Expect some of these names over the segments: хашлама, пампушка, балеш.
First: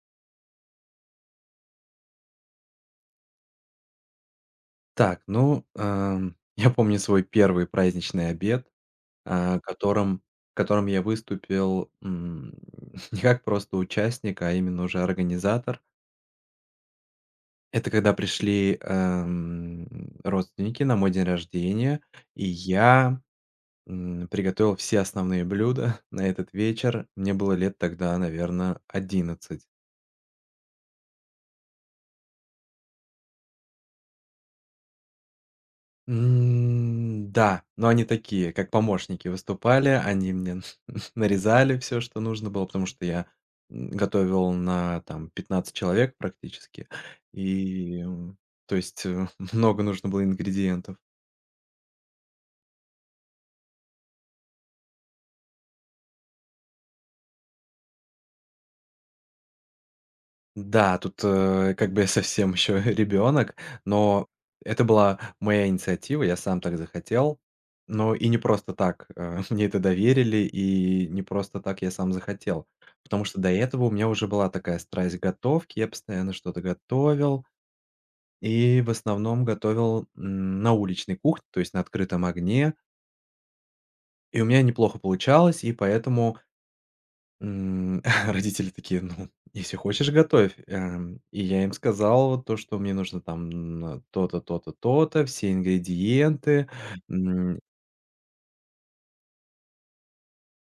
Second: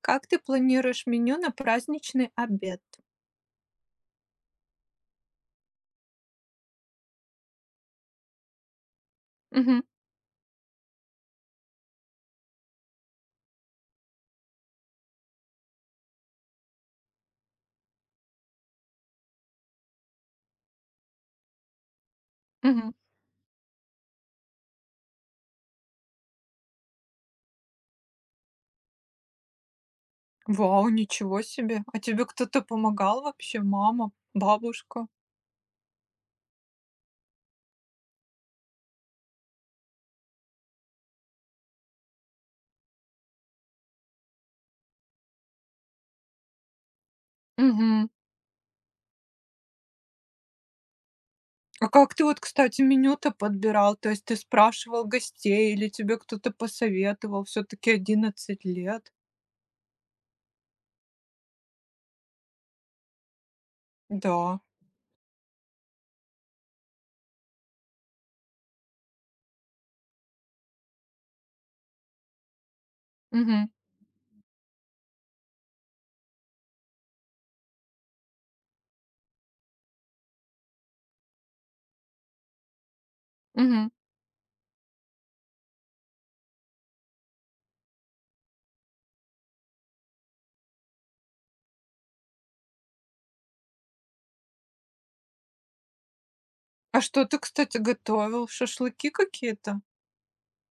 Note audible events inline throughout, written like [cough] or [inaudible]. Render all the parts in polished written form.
Как ты планируешь меню на праздничный обед? Так, ну, [laughs] я помню свой первый праздничный обед, а, Мгм, которым которым я выступил, [laughs] не как просто участник, а именно уже организатор. Это когда пришли, родственники на мой день рождения, и мгм. я приготовил все основные блюда [laughs] на этот вечер. Мне было лет тогда, наверное, 11. Вау, ничего себе! А тебе кто-то помогал вообще? Мама, бабушка? Да, но они такие, как помощники выступали. Они мне [laughs] нарезали все, что нужно было, потому что я готовил на, там, 15 человек практически. И, Мгм. м, то есть, [laughs] много нужно было ингредиентов. А как ты вот, кстати, меню-то подбирал? То есть ты спрашивал гостей или тебе кто-то посоветовал? Все таки 11 лет. Да, тут, как бы я совсем еще [laughs] ребенок, но Да. это была моя инициатива, я сам так захотел. Но и не просто так, [laughs] мне это доверили, и не просто так я сам захотел. Потому что до Мгм, этого у меня уже была такая страсть готовки, я постоянно что-то готовил, и в основном готовил, на уличной кухне, то есть на открытом огне. мгм. И у меня неплохо получалось, и поэтому М, [laughs] родители такие: "Ну, если хочешь, готовь". И я им сказал вот то, что мне нужно там н то-то, то-то, то-то, все ингредиенты. А что ты, М, кстати, готовил? Шашлыки какие-то?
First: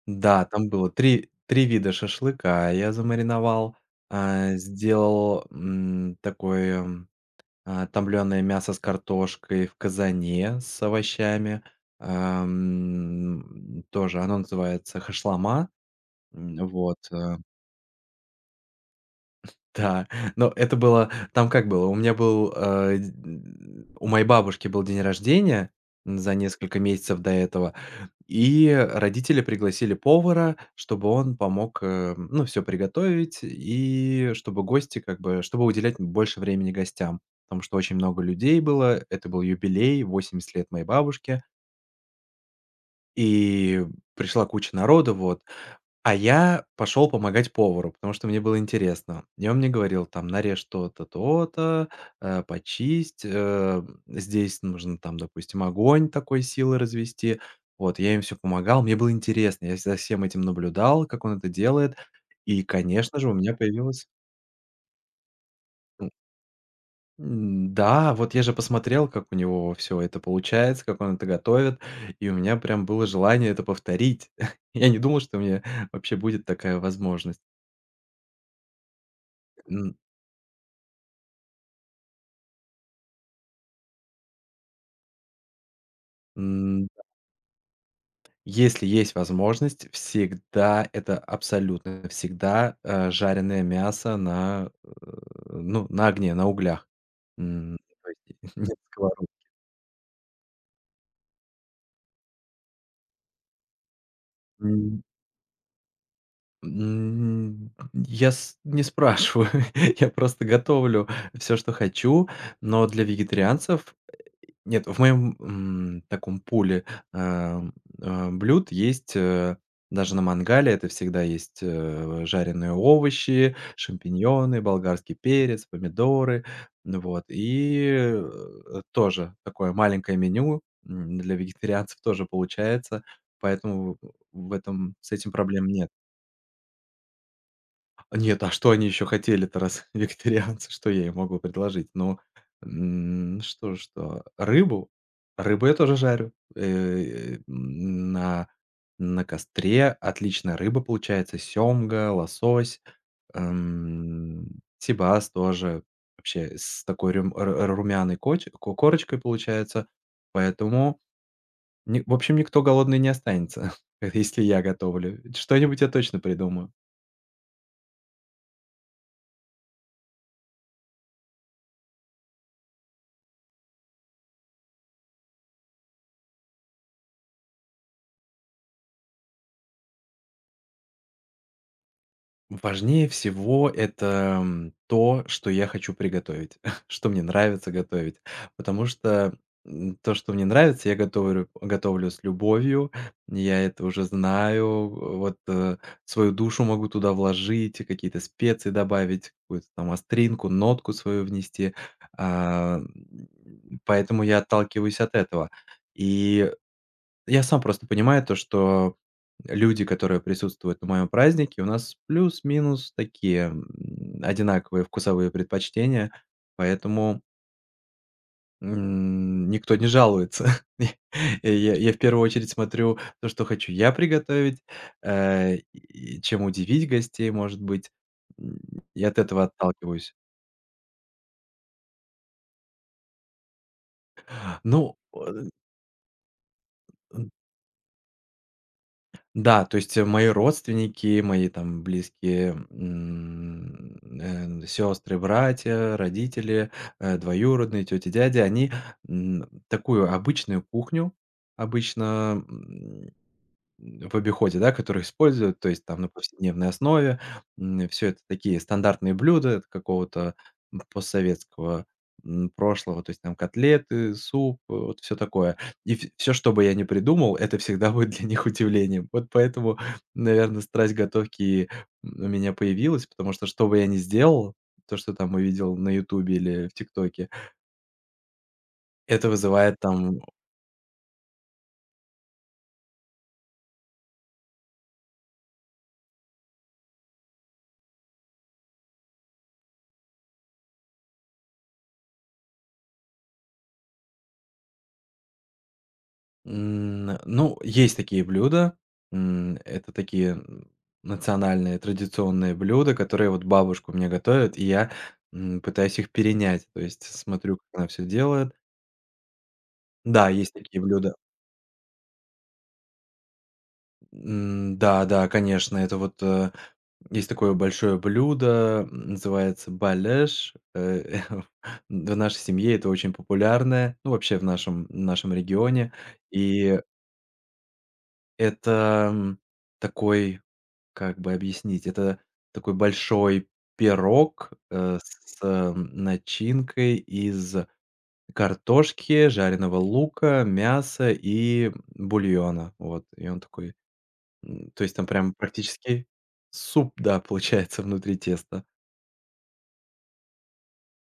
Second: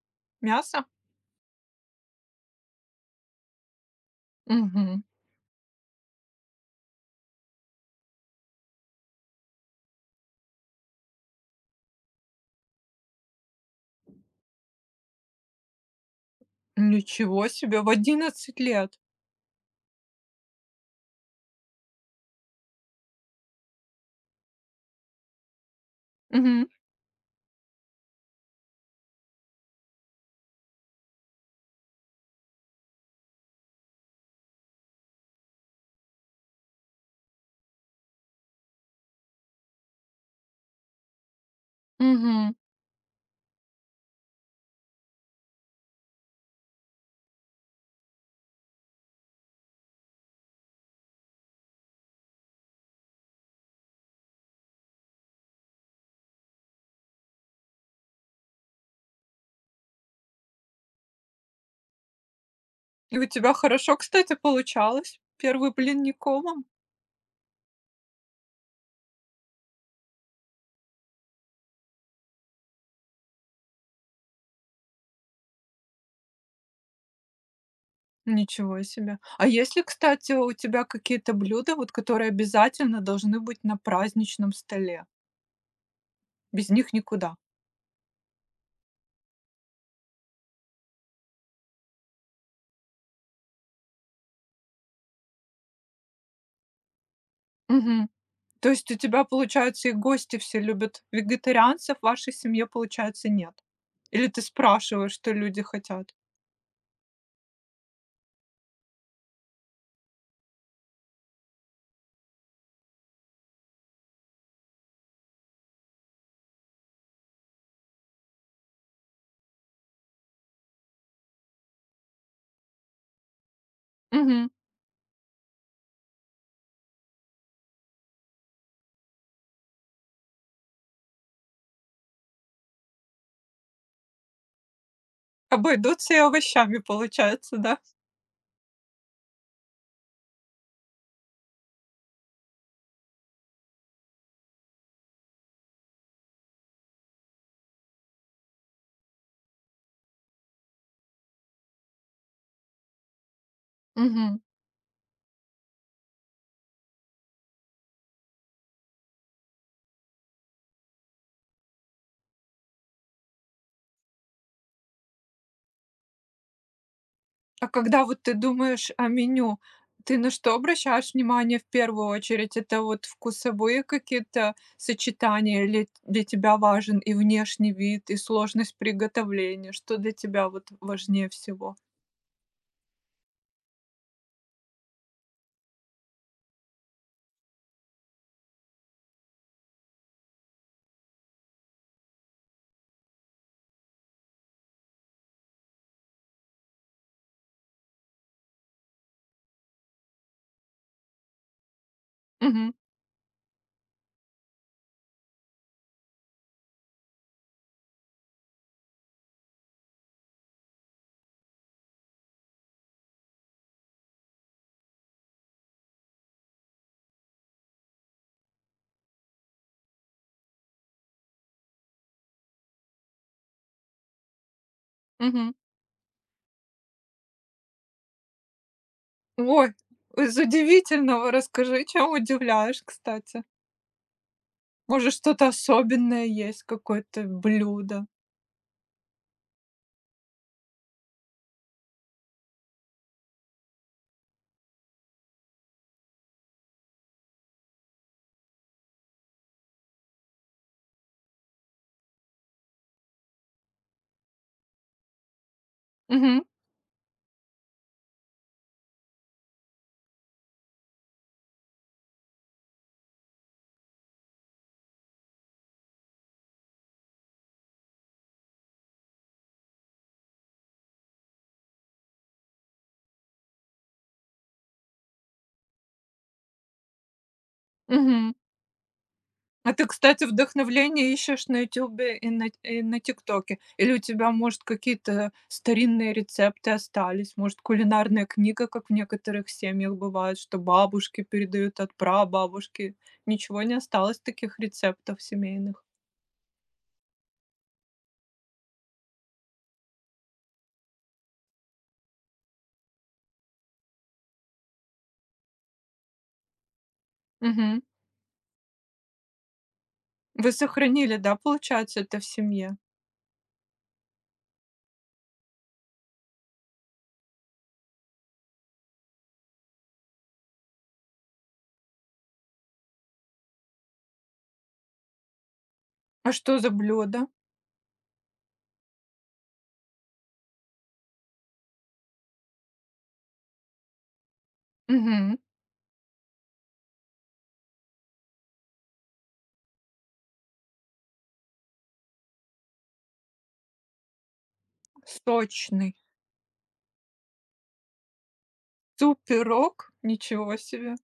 да, там Мясо? было три вида шашлыка я замариновал, Мгм. сделал, такое, а, мясо с картошкой в казане с овощами. Тоже оно называется хашлама. Вот, Ничего себе, в 11 лет! да, но это было там как было? У меня был, э, д У моей бабушки был день рождения за Угу, несколько месяцев до этого, и родители пригласили повара, чтобы он помог, ну, все приготовить, и чтобы гости как бы чтобы уделять больше времени гостям, потому что очень много людей было. Это был юбилей, 80 лет моей бабушки. мгм. И пришла куча народу, вот. А я пошел помогать повару, потому что мне было интересно. И он мне говорил, там, нарежь то-то, то-то, почисть, здесь нужно, там, допустим, огонь такой силы развести. Вот, я им все помогал, мне было интересно, я за всем этим наблюдал, как он это делает. И, И конечно у же, у тебя меня хорошо, появилось. кстати, получалось. Первый блин никомом? Да, вот я же посмотрел, как у него все это получается, как он это готовит, и у меня прям было желание это повторить. [laughs] Я не думал, что у меня вообще будет такая возможность. Ничего себе. А есть ли, М, кстати, у тебя какие-то блюда, вот которые обязательно должны быть на праздничном столе? Без м, них никуда. Если есть возможность, всегда, это абсолютно всегда, жареное мясо на, ну, на огне, на углях. М, Мгм. То есть То [laughs] нет есть у тебя, сковородки. получается, и гости все любят вегетарианцев, в вашей семье, получается, нет? Или ты спрашиваешь, что люди хотят? Я с не спрашиваю, [laughs] я просто готовлю все, что хочу, но для вегетарианцев нет, в моем, таком пуле, ам, блюд есть, даже на мангале это всегда есть, жареные овощи, Мгм. шампиньоны, болгарский перец, помидоры. Ну вот и, тоже такое маленькое меню, для вегетарианцев тоже получается, поэтому в этом с этим проблем нет. Обойдутся и овощами, получается, да? Нет, а что они еще хотели-то, раз [laughs] вегетарианцы, что я им могу предложить? Ну, что? Рыбу? Рыбу я тоже жарю. На костре отличная рыба получается. Семга, лосось, Мгм. эм, сибас тоже. Вообще с такой румяной корочкой получается. Поэтому, в общем, никто голодный не останется, [laughs] если я готовлю. Что-нибудь я точно придумаю. А когда вот ты думаешь о меню, ты на что обращаешь внимание в первую очередь? Это вот вкусовые какие-то сочетания или для тебя важен и внешний вид, и сложность приготовления? Что для тебя вот важнее всего? Важнее всего это, то, что я хочу приготовить, [laughs] что мне нравится готовить. Потому что, то, что мне нравится, я готовлю с любовью. Я это уже знаю. Вот, свою душу могу туда вложить, и какие-то специи добавить, какую-то там остринку, нотку свою внести. Мгм, А, м, Поэтому я отталкиваюсь от этого. И я сам просто понимаю то, что люди, которые присутствуют на моем празднике, у нас плюс-минус такие, одинаковые вкусовые предпочтения, поэтому, никто не жалуется. [laughs] И я в первую очередь смотрю то, что хочу я приготовить, мгм. И чем удивить гостей, может быть, м, и от этого Ой, отталкиваюсь. из удивительного расскажи, чем удивляешь, кстати. Ну, Может, что-то особенное есть, какое-то блюдо? да, то есть, мои родственники, мои там близкие, сестры, братья, родители, двоюродные, тети, дяди, они, такую обычную кухню обычно, в обиходе, да, которые используют, то есть там на Мгм, повседневной основе. Все это такие стандартные блюда от какого-то, постсоветского, прошлого, то есть там котлеты, суп, вот все такое. И все, всё, что бы я ни придумал, это всегда будет для них удивлением. Вот поэтому, наверное, страсть готовки и у меня появилась, потому что, что бы я ни сделал, то, что там увидел на "Ютубе" или в "ТикТоке", мгм. это А вызывает ты, там, кстати, вдохновление ищешь на "Ютубе" и на "Тиктоке"? Или у тебя, может, какие-то старинные рецепты остались? Может, кулинарная книга, как в некоторых семьях бывает, что бабушки передают от прабабушки? Ничего не осталось таких рецептов семейных? м, ну, есть такие блюда, это такие, национальные, традиционные блюда, которые вот бабушка мне меня готовит, и я, пытаюсь их перенять. То есть смотрю, как Мгм. она все делает. Да, Вы есть такие сохранили, блюда. да, получается, это в семье? Да, да, конечно, это вот, есть такое большое блюдо, называется балеш. [laughs] В нашей семье это очень популярное, ну, вообще в нашем регионе. А что за И блюдо? это, такой, как бы объяснить, это такой большой пирог, Мгм. с начинкой из картошки, жареного лука, мяса и бульона. Вот, и он такой, то есть там прям Сочный. практически суп, да, [laughs] получается внутри теста. Суп-пирог? Ничего себе.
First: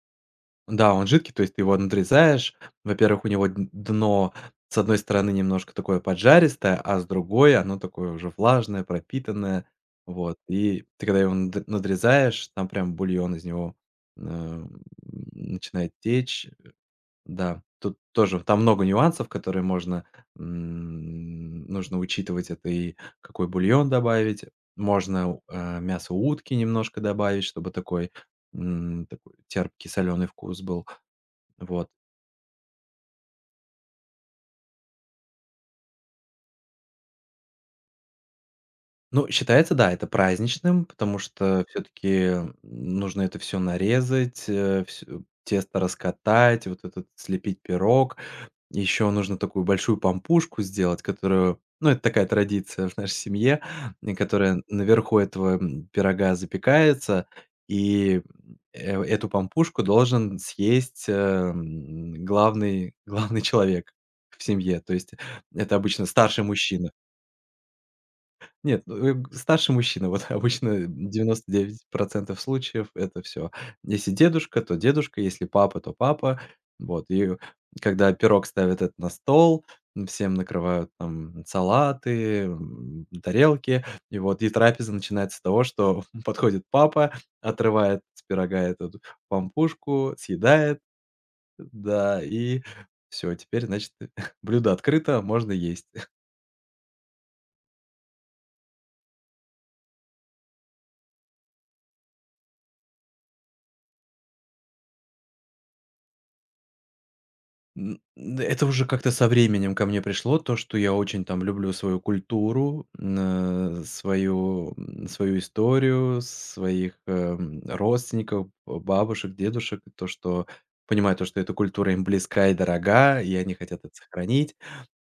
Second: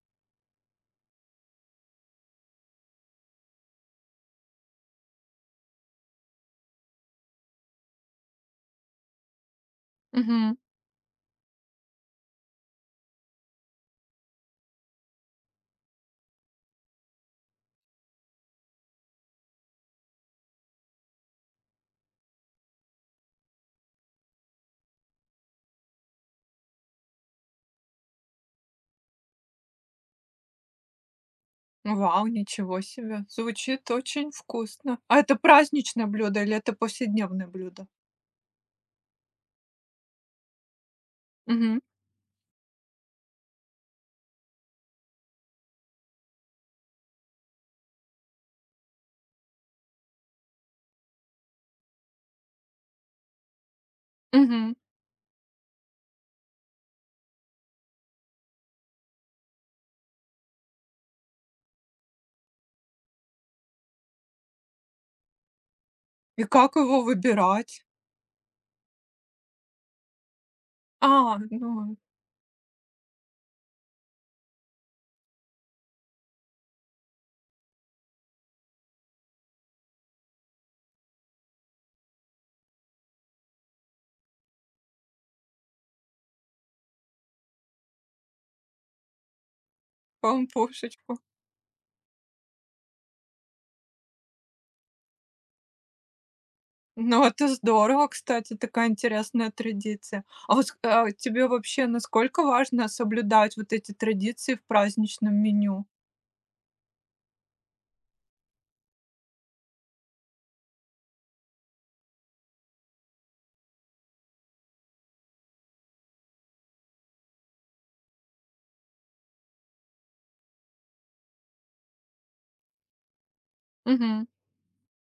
Да, он жидкий, то есть ты его надрезаешь. Во-первых, у него д дно с одной стороны немножко такое поджаристое, а с другой оно такое уже влажное, пропитанное. Вот, Мгм. и ты когда его надрезаешь, там прям бульон из него, эм, начинает течь. Да, тут тоже там много нюансов, которые можно, нужно учитывать. Это и какой бульон добавить. Можно, мясо утки немножко добавить, чтобы такой, такой терпкий, соленый вкус был. Вот. Вау, ничего себе! Звучит очень вкусно. А это праздничное блюдо или это повседневное блюдо? Ну, считается, да, это праздничным, потому что Мгм, все таки нужно это все нарезать, всё тесто раскатать, вот этот слепить пирог. Еще нужно такую большую пампушку сделать, которую ну, это такая традиция в нашей семье, и которая мгм. наверху этого, пирога запекается, и, эту пампушку должен съесть, главный [laughs] главный человек в семье. То есть это обычно старший И как мужчина. его выбирать? Нет, ну, старший мужчина. Вот [laughs] обычно А, 99 ну, случаев- это все. Если дедушка, то дедушка, если папа, то папа. Вот, и когда пирог ставят этот на стол, всем накрывают там салаты, тарелки. И вот, и трапеза начинается с того, что [laughs] подходит папа, отрывает с пирога эту пампушку, съедает, помпушечку. да, и все. Теперь, значит, [laughs] блюдо открыто, можно есть. Ну, это здорово, кстати, такая интересная традиция. А вот, а, тебе вообще насколько важно соблюдать вот эти традиции в праздничном меню? Н н Это уже как-то со временем ко мне пришло, то, что я очень там люблю свою культуру, свою историю, своих, родственников, б бабушек, дедушек. То, что понимаю, то, что эта культура им близка и дорога, и они хотят это Угу, сохранить.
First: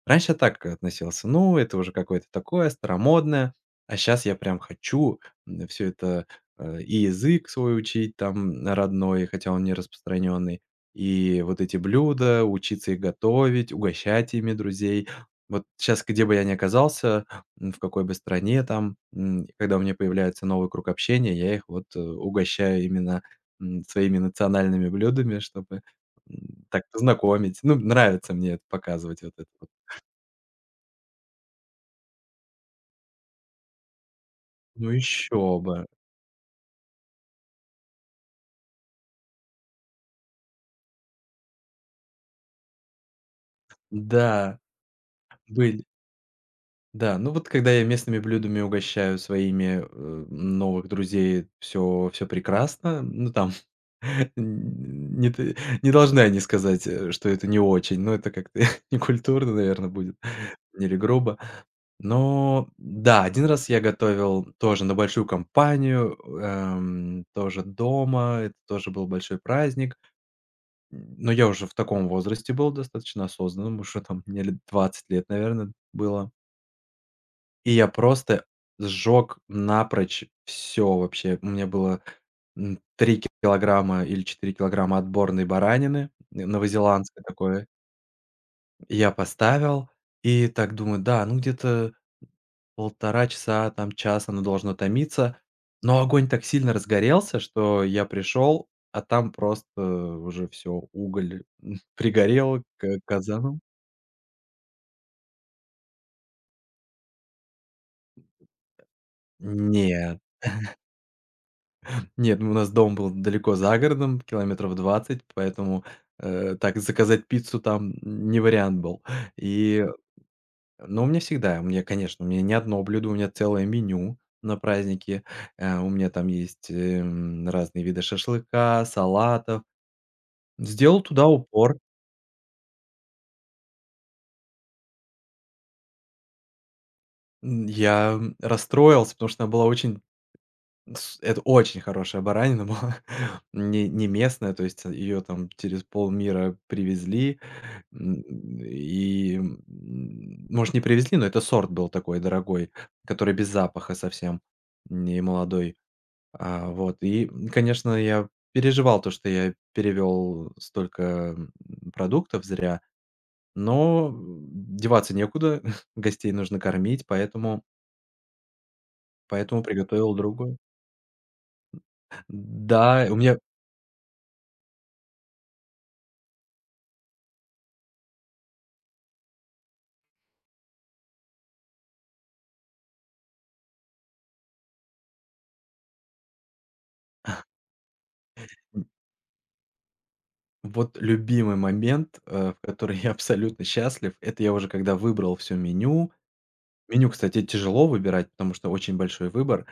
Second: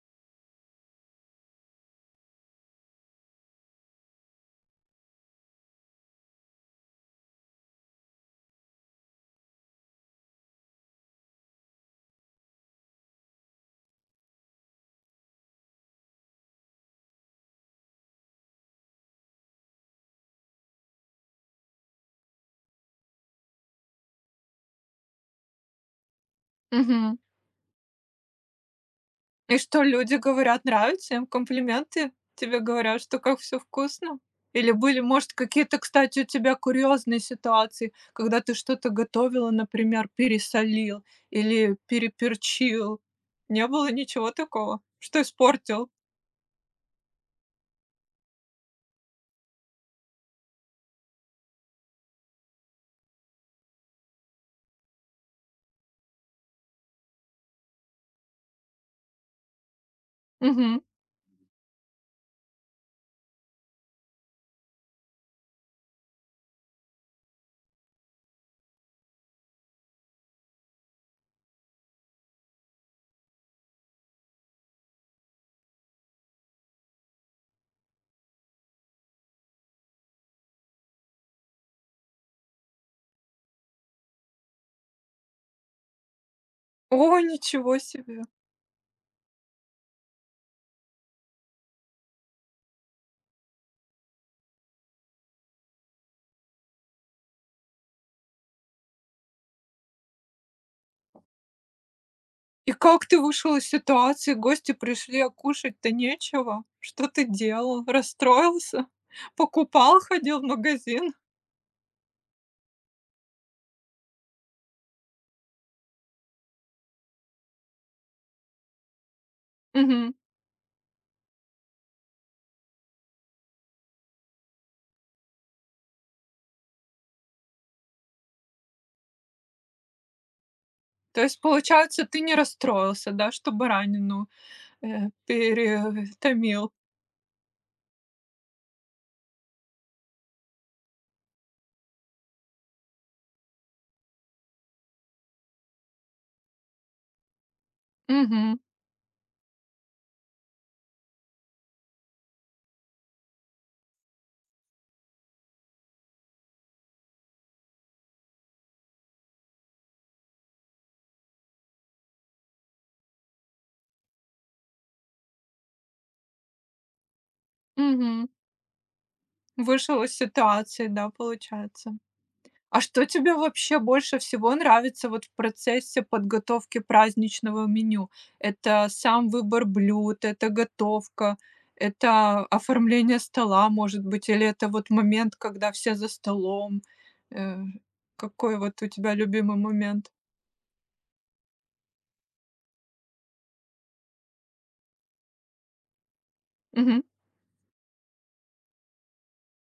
Раньше я так относился: "Ну, это уже какое-то такое старомодное". А сейчас я прям хочу, все это, и язык свой учить там родной, хотя он не распространенный, и вот эти блюда, учиться их готовить, угощать ими друзей. Вот сейчас, где бы я ни оказался, в какой бы стране там, когда у меня появляется новый круг общения, я их вот, угощаю именно, своими национальными блюдами, чтобы, так мгм. познакомить. Ну, нравится мне это показывать вот это. И что люди говорят, нравится им? Комплименты тебе говорят, что как все вкусно? Или Ну были, может, еще какие-то, бы. кстати, у тебя курьезные ситуации, когда ты что-то готовила, например, пересолил или переперчил? Не было ничего Да, такого, что были. испортил? Да, ну вот когда я местными блюдами угощаю своими, новых друзей, все прекрасно. Ну там [laughs] н не должны они сказать, что это не очень, но это как-то [laughs] некультурно, наверное, будет Мгм. или грубо. Но да, один раз я готовил тоже на большую компанию, тоже дома. Это тоже был большой праздник. Но я уже в таком возрасте был достаточно осознанном, уже там [laughs] мне лет 20 лет, наверное, было. И я просто сжёг напрочь все вообще. У меня было, 3 килограмма или 4 килограмма отборной баранины, н О, новозеландской такой. ничего себе! Я поставил и так думаю: "Да, ну где-то 1,5 часа, там час оно должно томиться". Но огонь так сильно разгорелся, что я пришел, а там просто уже все уголь, [laughs] пригорел И к как ты вышел казану. из ситуации? Гости пришли, а кушать-то нечего. Что ты делал? Расстроился? [laughs] Покупал, Нет, ходил в магазин? нет, ну, у нас дом был далеко за городом, километров 20, поэтому, так заказать пиццу там не вариант был. И, Мгм. но у меня всегда, у меня, конечно, у меня не одно блюдо, у меня целое меню на праздники. У меня там есть, разные виды шашлыка, салатов. Сделал То туда есть, упор. получается, ты не расстроился, да, что баранину, перетомил. Я расстроился, потому что она была очень с это очень хорошая баранина была, [laughs] не местная, то есть ее там через полмира привезли. М, Мгм, и, может, не привезли, но это сорт был такой дорогой, который без запаха совсем, не молодой. Вот, и, конечно, я переживал то, что я перевёл столько, м, продуктов зря, но деваться некуда, [laughs] гостей нужно кормить, поэтому мгм. поэтому Вышел приготовил из другое. ситуации, да, получается. А что Да, у тебе меня, вообще больше всего нравится вот в процессе подготовки праздничного меню? Это сам выбор блюд, это готовка, это оформление стола, может быть, или это вот момент, когда все за столом? Э, какой вот у тебя любимый момент? вот любимый момент, в который я абсолютно счастлив, это я уже когда выбрал всё меню. Мгм. Меню, кстати, тяжело выбирать, потому что очень большой выбор.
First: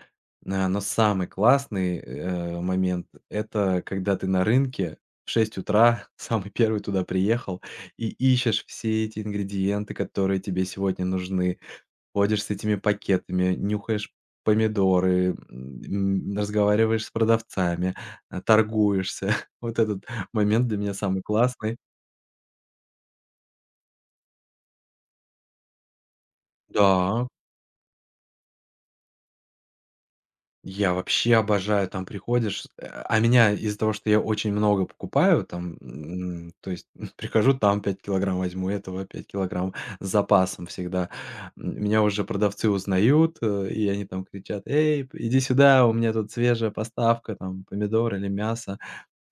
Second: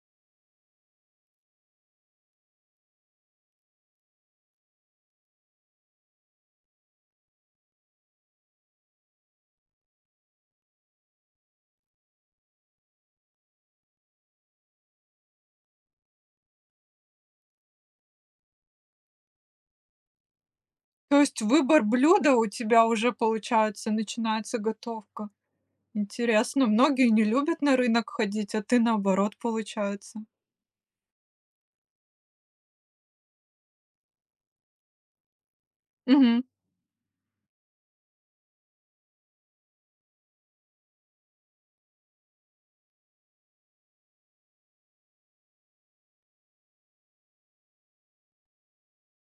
Но самый классный, момент- это когда ты на рынке в 6 утра [laughs] самый первый туда приехал и ищешь все эти ингредиенты, которые тебе сегодня нужны. Ходишь с этими пакетами, нюхаешь помидоры, разговариваешь с продавцами, торгуешься. [laughs] Вот этот момент для меня То самый есть классный. выбор блюда у тебя уже, получается, начинается готовка. Интересно, многие не Да. любят на рынок ходить, а ты наоборот, получается. Я вообще обожаю, там приходишь, а меня из-за того, что я очень много покупаю, там, Мгм, м, то есть [laughs] прихожу, там 5 килограмм возьму, этого 5 килограмм [laughs] с запасом всегда. Меня уже продавцы узнают, и они там кричат: "Эй, п иди сюда, у меня тут свежая поставка, там, помидор или мясо".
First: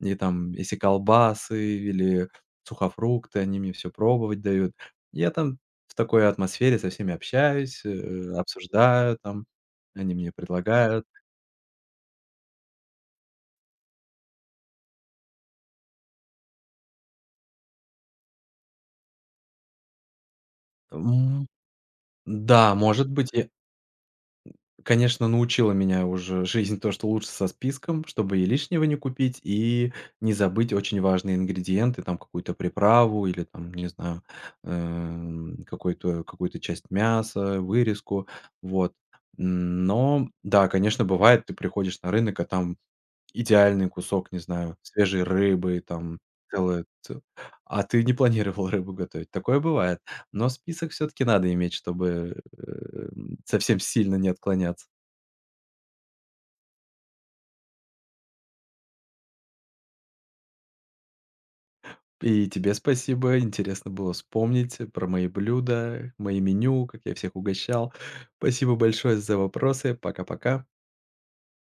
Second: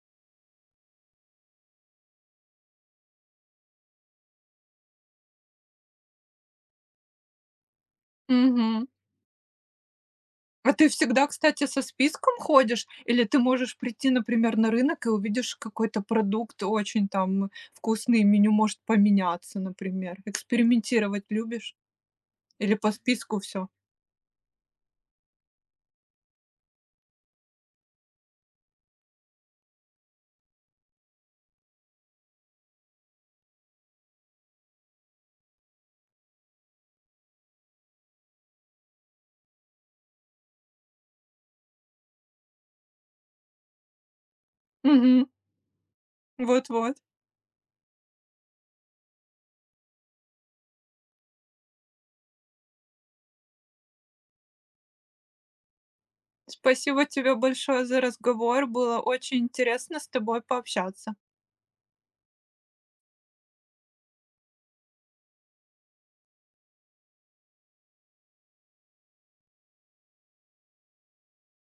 И там, если колбасы или сухофрукты, они мне все пробовать дают. Я там в такой атмосфере со всеми общаюсь, мгм. обсуждаю там, они мне А ты предлагают. всегда, кстати, со списком ходишь? Или ты можешь прийти, например, на рынок и увидишь какой-то продукт очень там вкусный, и меню может поменяться, например? Экспериментировать М, любишь? Или да, по может быть, списку и, все? конечно, научила меня уже жизнь то, что лучше со списком, чтобы и лишнего не купить, и не забыть очень важные ингредиенты, там какую-то приправу или там, не знаю, какой-то какую-то часть мяса, вырезку, вот. Но да, конечно, бывает, ты приходишь на рынок, а там идеальный кусок, не знаю, свежей Мгм. рыбы, там целое Вот-вот. ц а ты не планировал рыбу готовить. Такое бывает. Но список все-таки надо иметь, чтобы, совсем сильно не отклоняться. Спасибо тебе большое за разговор. Было очень интересно с тобой пообщаться. И тебе спасибо. Интересно было вспомнить про мои блюда, мои меню, как я всех угощал. Спасибо большое за вопросы. Пока-пока.